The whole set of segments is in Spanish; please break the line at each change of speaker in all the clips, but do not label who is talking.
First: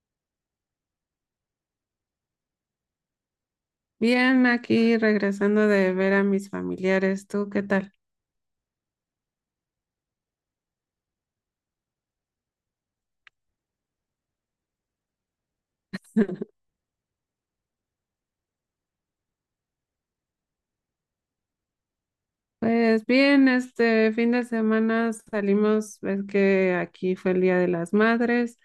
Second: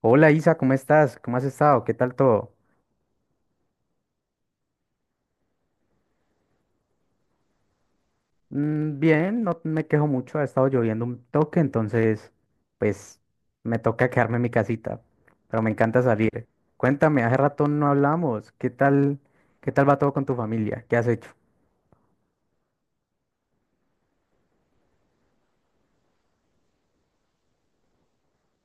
Hola Isa, ¿cómo estás? ¿Cómo has estado? ¿Qué tal todo?
Bien, aquí regresando de ver a mis familiares. ¿Tú qué tal?
Mm, bien, no me quejo mucho, ha estado lloviendo un toque, entonces pues me toca quedarme en mi casita, pero me encanta salir. Cuéntame, hace rato no hablamos, ¿qué tal va todo con tu familia? ¿Qué has hecho?
Pues bien, este fin de semana salimos, ves que aquí fue el Día de las Madres.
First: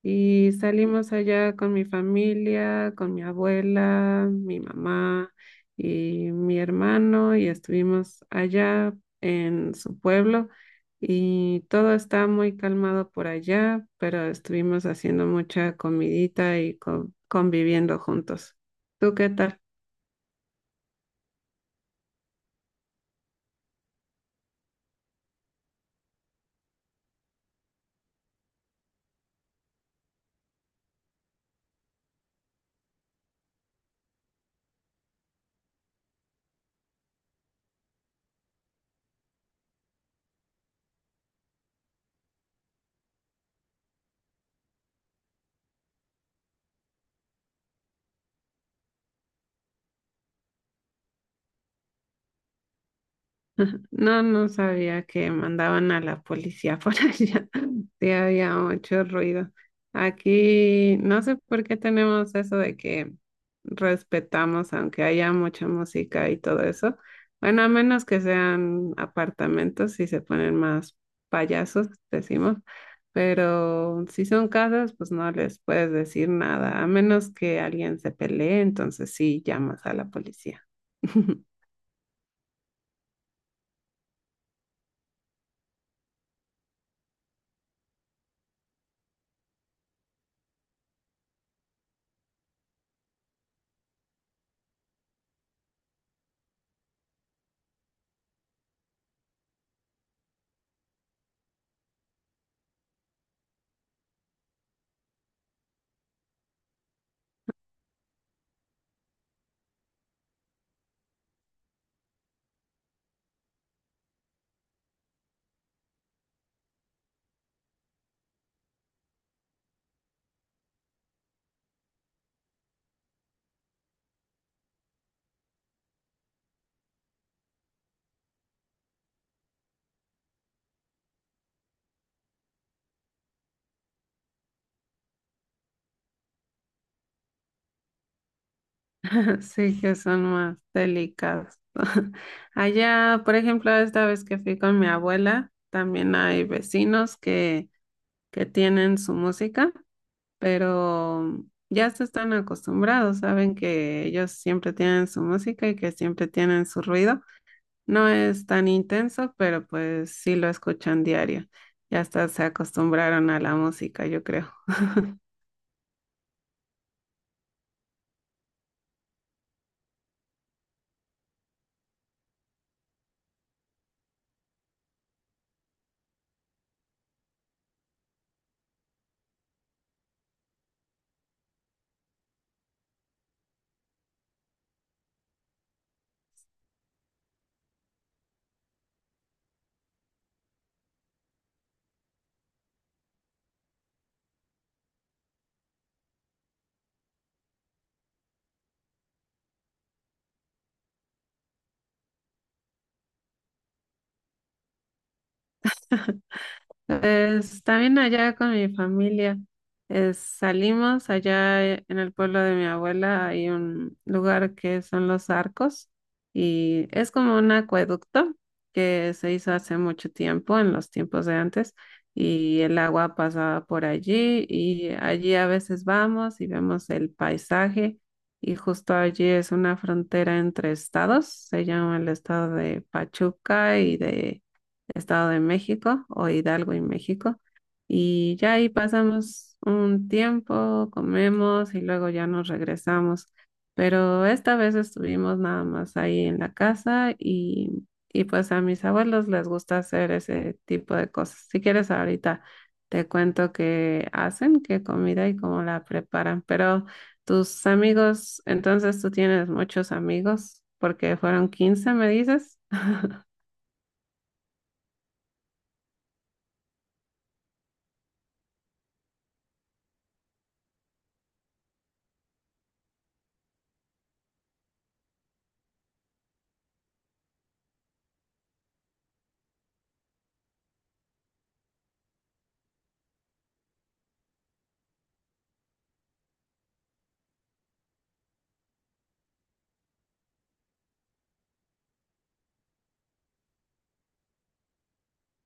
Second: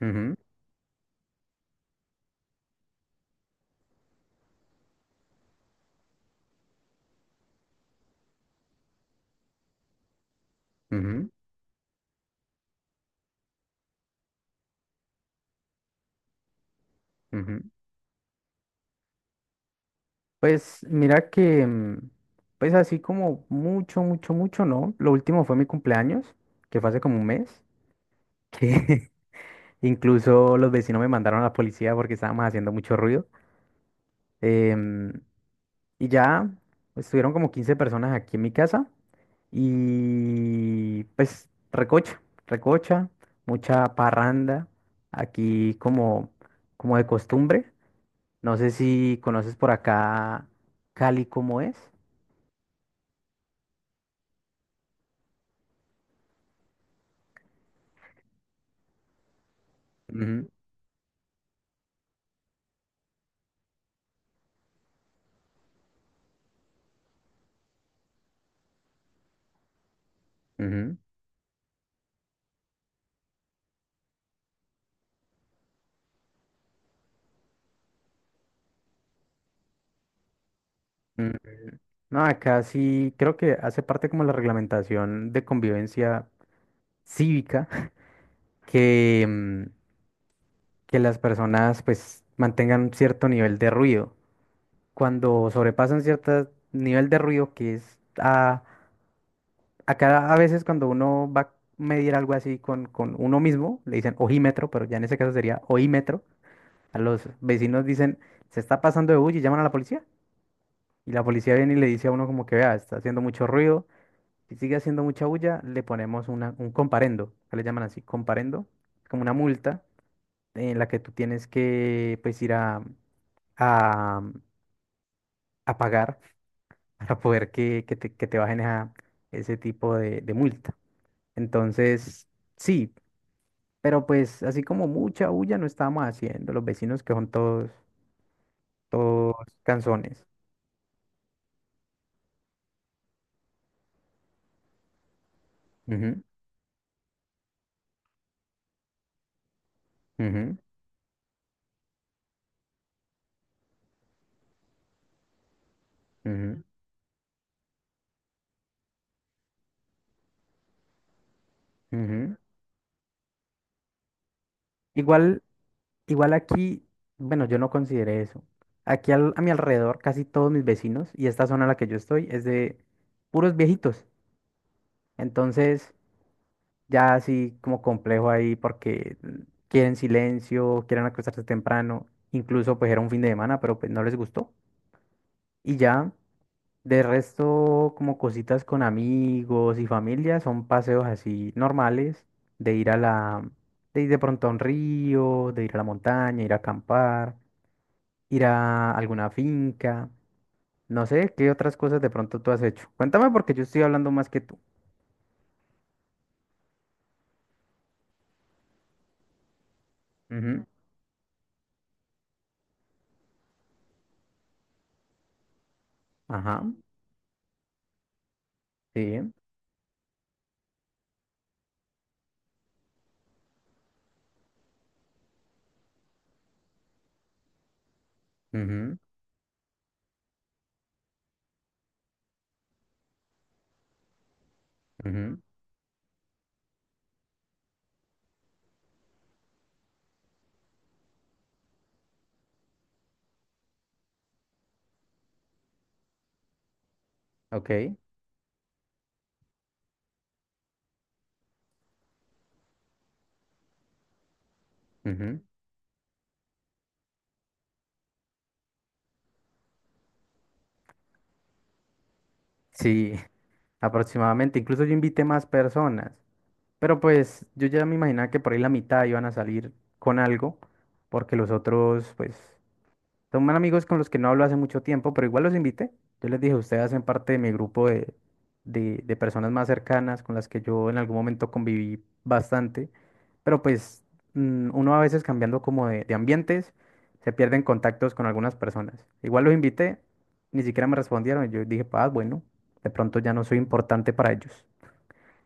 Ujú,
Y salimos allá con mi familia, con mi abuela, mi mamá y mi hermano y estuvimos allá en su pueblo
ujú,
y todo está muy calmado por allá, pero estuvimos haciendo mucha comidita y
ujú.
conviviendo juntos. ¿Tú qué tal?
Pues mira que, pues así como mucho, mucho, mucho, ¿no? Lo último fue mi cumpleaños, que fue hace como un mes, que incluso los vecinos me mandaron a la policía porque estábamos haciendo mucho ruido. Em, y ya estuvieron como 15 personas aquí en mi casa y pues recocha, recocha, mucha parranda aquí como de costumbre. No sé si conoces por acá Cali cómo es.
No, no sabía que mandaban a la policía por allá. Sí, había mucho ruido.
Ujú,
Aquí no sé por qué tenemos eso de que respetamos, aunque haya mucha música y todo eso. Bueno, a menos que sean apartamentos y se ponen
ujú,
más payasos, decimos. Pero si son casas, pues no les puedes decir nada, a menos que alguien se pelee, entonces sí llamas a la policía.
ujú. No, acá sí creo que hace parte como la reglamentación de convivencia cívica que, em, que las personas pues mantengan un cierto nivel de ruido. Cuando sobrepasan cierto nivel de ruido que es a veces cuando uno va a medir algo así con uno mismo, le dicen ojímetro, pero ya en ese caso sería oímetro. A los vecinos dicen, se está pasando de bulla y llaman a la policía. Y la policía viene y le dice a uno como que vea, está haciendo mucho ruido. Si sigue haciendo mucha bulla, le ponemos un comparendo, que le llaman así, comparendo, como una multa en la que tú tienes que pues ir a, a pagar para poder que te bajen ese tipo de multa. Entonces, sí, pero pues así como mucha bulla no estábamos haciendo, los vecinos que son todos, todos
Sí, que son
canzones.
más delicados. Allá, por ejemplo, esta vez que fui con mi abuela, también
Ujú,
hay vecinos que, tienen su música,
ujú,
pero ya se están acostumbrados, saben que ellos siempre tienen su música y que siempre
ujú,
tienen su ruido. No es tan intenso, pero pues sí lo escuchan diario. Ya hasta
ujú.
se acostumbraron a la música, yo creo.
Igual, igual aquí, bueno, yo no consideré eso. Aquí a mi alrededor, casi todos mis vecinos, y esta zona en la que yo estoy, es de puros viejitos. Entonces, ya así como complejo ahí porque quieren silencio, quieren acostarse temprano, incluso pues era un fin de semana, pero pues no les gustó. Y ya, de resto como cositas con amigos y familia, son paseos así normales, de ir a la, de ir de pronto a un río, de ir a la montaña, ir a acampar, ir a alguna finca, no sé, qué otras cosas de pronto tú has hecho. Cuéntame porque yo estoy hablando más que tú.
Pues, también allá con mi familia.
Ujú,
Salimos allá en el pueblo de mi abuela, hay un lugar que son los arcos
Ajá,
y es como un acueducto que
sí,
se hizo hace mucho tiempo, en los tiempos de antes, y el agua pasaba por allí y allí a veces vamos y vemos el paisaje y justo
ujú,
allí es una frontera entre estados, se llama el estado de Pachuca y de... Estado
ujú,
de México o Hidalgo y México. Y ya ahí pasamos un tiempo, comemos y luego ya nos regresamos. Pero esta vez estuvimos nada más ahí en la casa
ok.
y pues a mis abuelos les gusta hacer ese tipo de cosas. Si quieres ahorita te cuento qué hacen, qué comida y
Ujú.
cómo la preparan. Pero tus amigos, entonces tú tienes muchos amigos porque fueron 15 me dices.
Sí, aproximadamente. Incluso yo invité más personas. Pero pues yo ya me imaginaba que por ahí la mitad iban a salir con algo, porque los otros, pues. Son amigos con los que no hablo hace mucho tiempo, pero igual los invité. Yo les dije, ustedes hacen parte de mi grupo de personas más cercanas con las que yo en algún momento conviví bastante. Pero pues uno a veces cambiando como de ambientes, se pierden contactos con algunas personas. Igual los invité, ni siquiera me respondieron. Yo dije, ah, bueno, de pronto ya no soy importante para ellos.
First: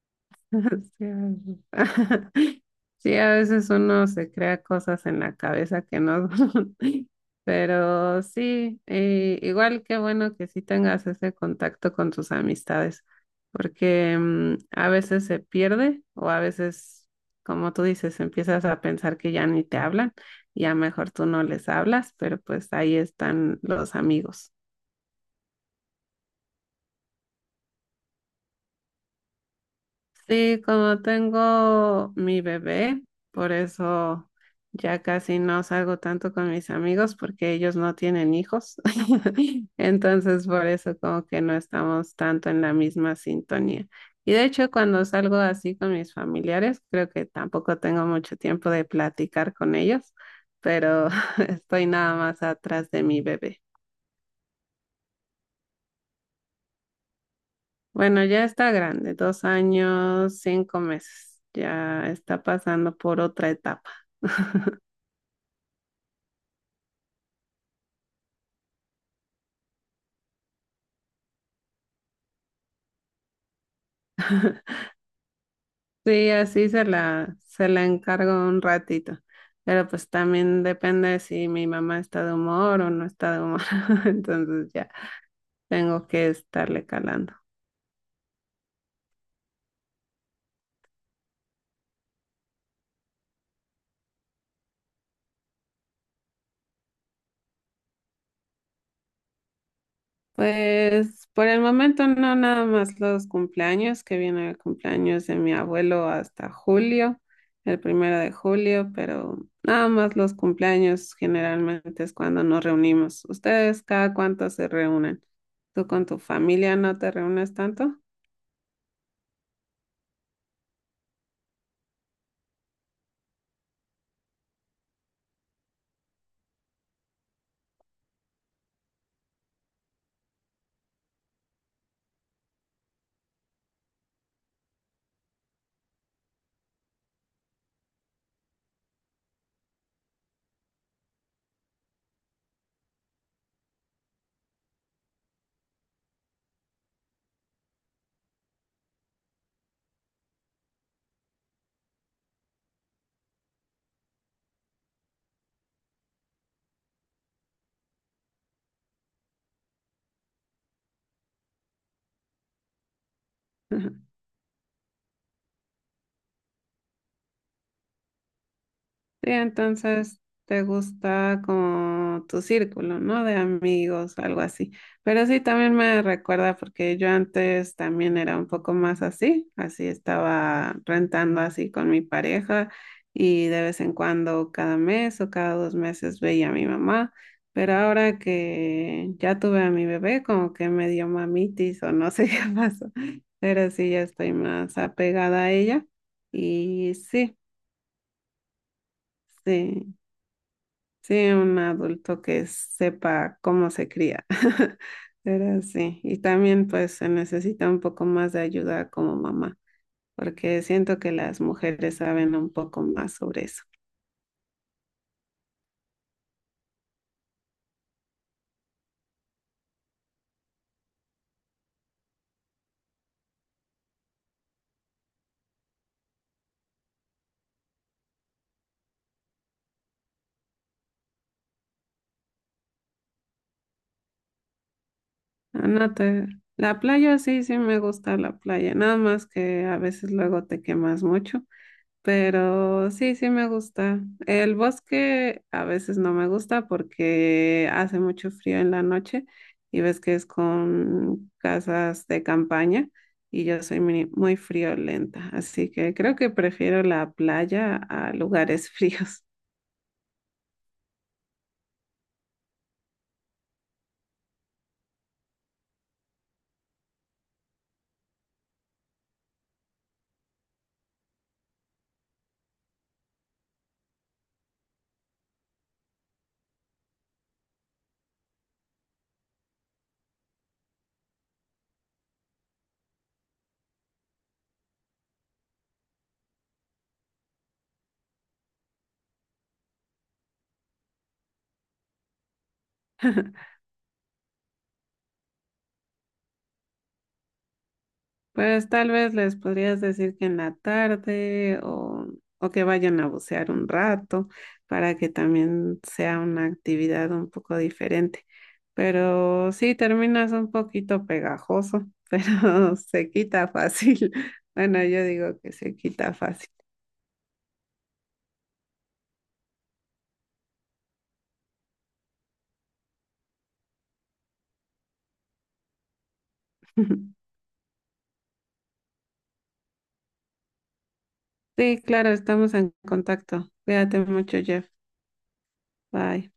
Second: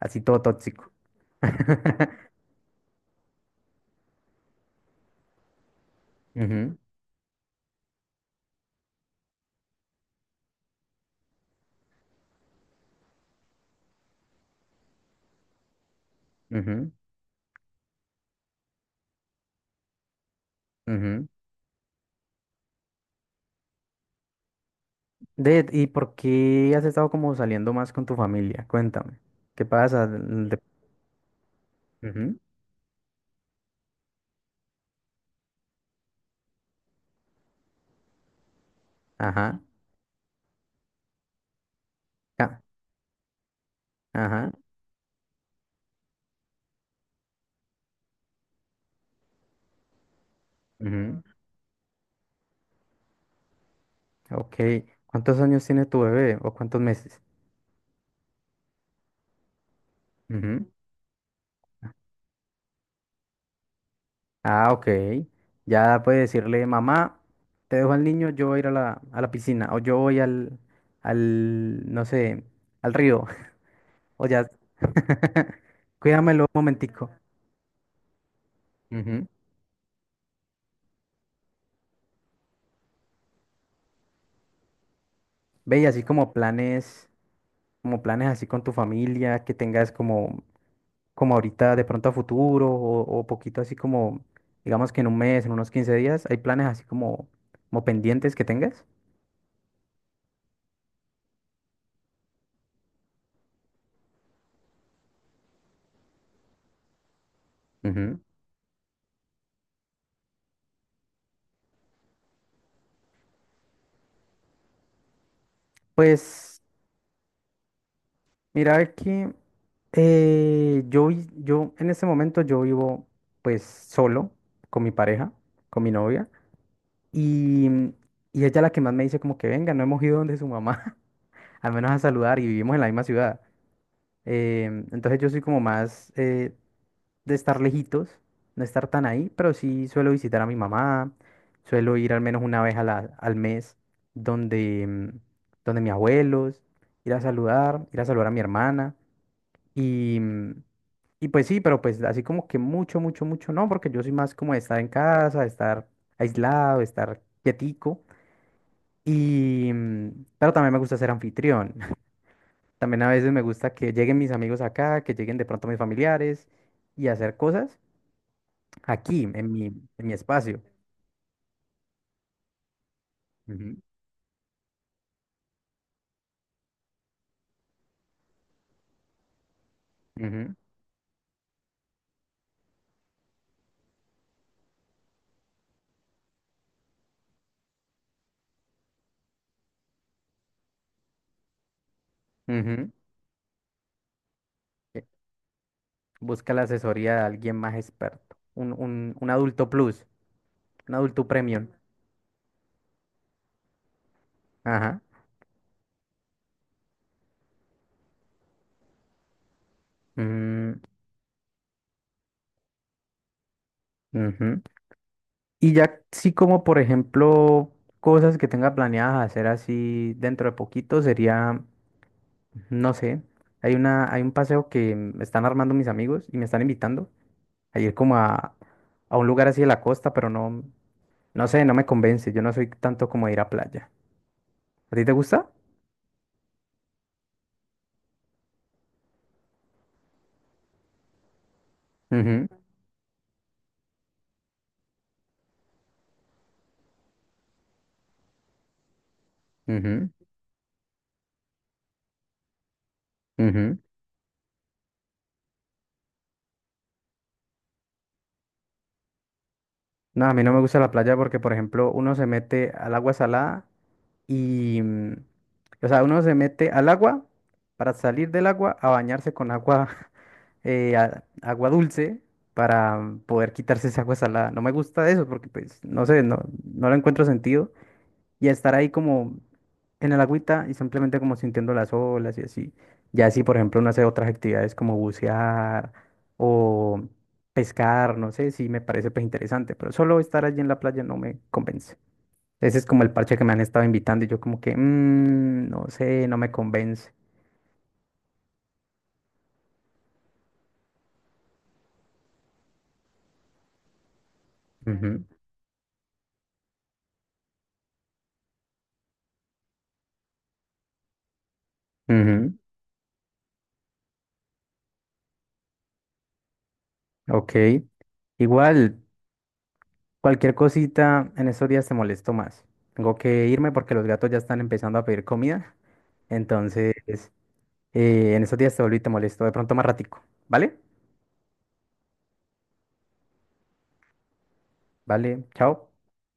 Así todo tóxico.
Sí, sí, a veces uno se crea cosas en la cabeza que no son, pero sí, igual qué bueno que sí tengas ese contacto con tus amistades, porque a veces se pierde o a
Ujú, ujú,
veces, como tú dices, empiezas a pensar que ya ni te hablan, ya mejor tú
ujú.
no les hablas, pero pues ahí están los amigos.
¿Y por qué has estado como saliendo más con tu familia? Cuéntame. ¿Qué pasa? De-
Sí, como tengo
ujú,
mi bebé, por eso ya casi no salgo tanto con mis amigos porque ellos no tienen hijos.
Ajá.
Entonces, por eso como que no estamos tanto
ca-
en la misma sintonía. Y de
Ajá.
hecho, cuando salgo así con mis familiares, creo que tampoco tengo mucho tiempo de platicar con ellos, pero
Ujú,
estoy nada más atrás de mi bebé.
Ok. ¿Cuántos años tiene tu bebé o cuántos meses?
Bueno, ya está grande, 2 años,
Ujú,
5 meses. Ya está pasando por otra etapa.
Ah, ok. Ya puede decirle, mamá, te dejo al niño, yo voy a ir a la piscina o yo voy no sé, al río. O ya,
Sí,
cuídamelo un
así se
momentico.
la, se la encargo un ratito.
Ujú.
Pero pues también depende si mi mamá está de humor o no está de humor. Entonces ya
Ve, y así
tengo que
como
estarle
planes.
calando.
Como planes así con tu familia, que tengas como, como ahorita de pronto a futuro o poquito así como, digamos que en un mes, en unos 15 días, hay planes así como, como pendientes que tengas?
Pues por el momento no, nada más los cumpleaños, que viene el cumpleaños de mi abuelo hasta julio, el
Ujú.
1 de julio, pero nada más los cumpleaños generalmente es cuando nos reunimos. ¿Ustedes cada cuánto se reúnen? ¿Tú con tu
Pues
familia no te reúnes tanto?
mira que yo en este momento yo vivo pues solo con mi pareja, con mi novia, y, y ella la que más me dice como que venga, no hemos ido donde su mamá, al menos a saludar y vivimos en la misma ciudad. Entonces yo soy como más, de estar lejitos, no estar tan ahí, pero sí suelo visitar a mi mamá, suelo ir al menos una vez a al mes donde, mm, donde mis abuelos, ir a saludar a mi hermana y, mm, y pues sí, pero pues así como que mucho, mucho, mucho no, porque yo soy más como de estar en casa, de estar aislado, de estar quietico pero también me gusta ser anfitrión. También a veces me gusta que lleguen mis amigos acá, que lleguen de pronto mis familiares y hacer cosas. Aquí,
Sí,
en mi
entonces
espacio.
te gusta como tu círculo, ¿no? De
Ujú,
amigos, algo así. Pero sí, también me recuerda porque yo antes también era un poco más así, así
ujú,
estaba rentando así con mi pareja y de vez en cuando, cada mes o cada 2 meses veía a mi mamá. Pero ahora que ya tuve a mi bebé, como que me dio mamitis o no sé qué
ujú.
pasó. Pero sí, ya estoy más
Eh,
apegada a ella
Busca la
y
asesoría de
sí.
alguien más experto. Un adulto
Sí,
plus, un adulto
sí, un
premium.
adulto que sepa cómo se cría.
Ajá.
Pero sí, y también pues se necesita un poco más de ayuda como mamá, porque
Mm,
siento que las mujeres saben un poco más sobre eso.
ujú. Y ya sí como, por ejemplo, cosas que tenga planeadas hacer así dentro de poquito sería, no sé, hay un paseo que me están armando mis amigos y me están invitando a ir como a un lugar así de la costa, pero no, no sé, no me convence. Yo no soy tanto como de ir a playa. ¿A ti te gusta?
Ah, no te... La playa sí, sí me gusta la playa, nada más que a veces luego te quemas mucho.
Ujú,
Pero sí, sí me gusta. El bosque a veces no me gusta porque hace mucho frío en la noche y ves
ujú,
que es con casas de campaña y yo
ujú.
soy muy, muy friolenta, así que creo que prefiero la playa a lugares fríos.
No, a mí no me gusta la playa porque, por ejemplo, uno se mete al agua salada y, mm, o sea, uno se mete al agua para salir del agua a bañarse con agua, agua dulce para poder quitarse esa agua salada. No me gusta eso porque, pues, no sé, no le encuentro sentido. Y estar ahí como en el agüita y simplemente como sintiendo las olas y así. Ya si, por ejemplo, uno hace otras actividades como bucear o pescar, no sé, si me parece pues interesante, pero solo estar allí en la playa no me convence. Ese es como el parche que me han estado invitando y yo como que, "Mm, no sé, no me convence.
Pues tal vez les podrías decir que en la tarde o, que vayan a bucear un rato para que
Ujú,
también sea una actividad un poco diferente. Pero sí, terminas un poquito pegajoso,
ujú,
pero se quita fácil. Bueno, yo digo que se quita fácil.
Ok. Igual, cualquier cosita en esos días te molesto más. Tengo que irme porque los gatos ya están empezando a pedir comida. Entonces, En esos días te volví y te molesto. De pronto más ratico. ¿Vale?
Sí, claro, estamos en contacto. Cuídate mucho, Jeff.
Vale, chao.
Bye.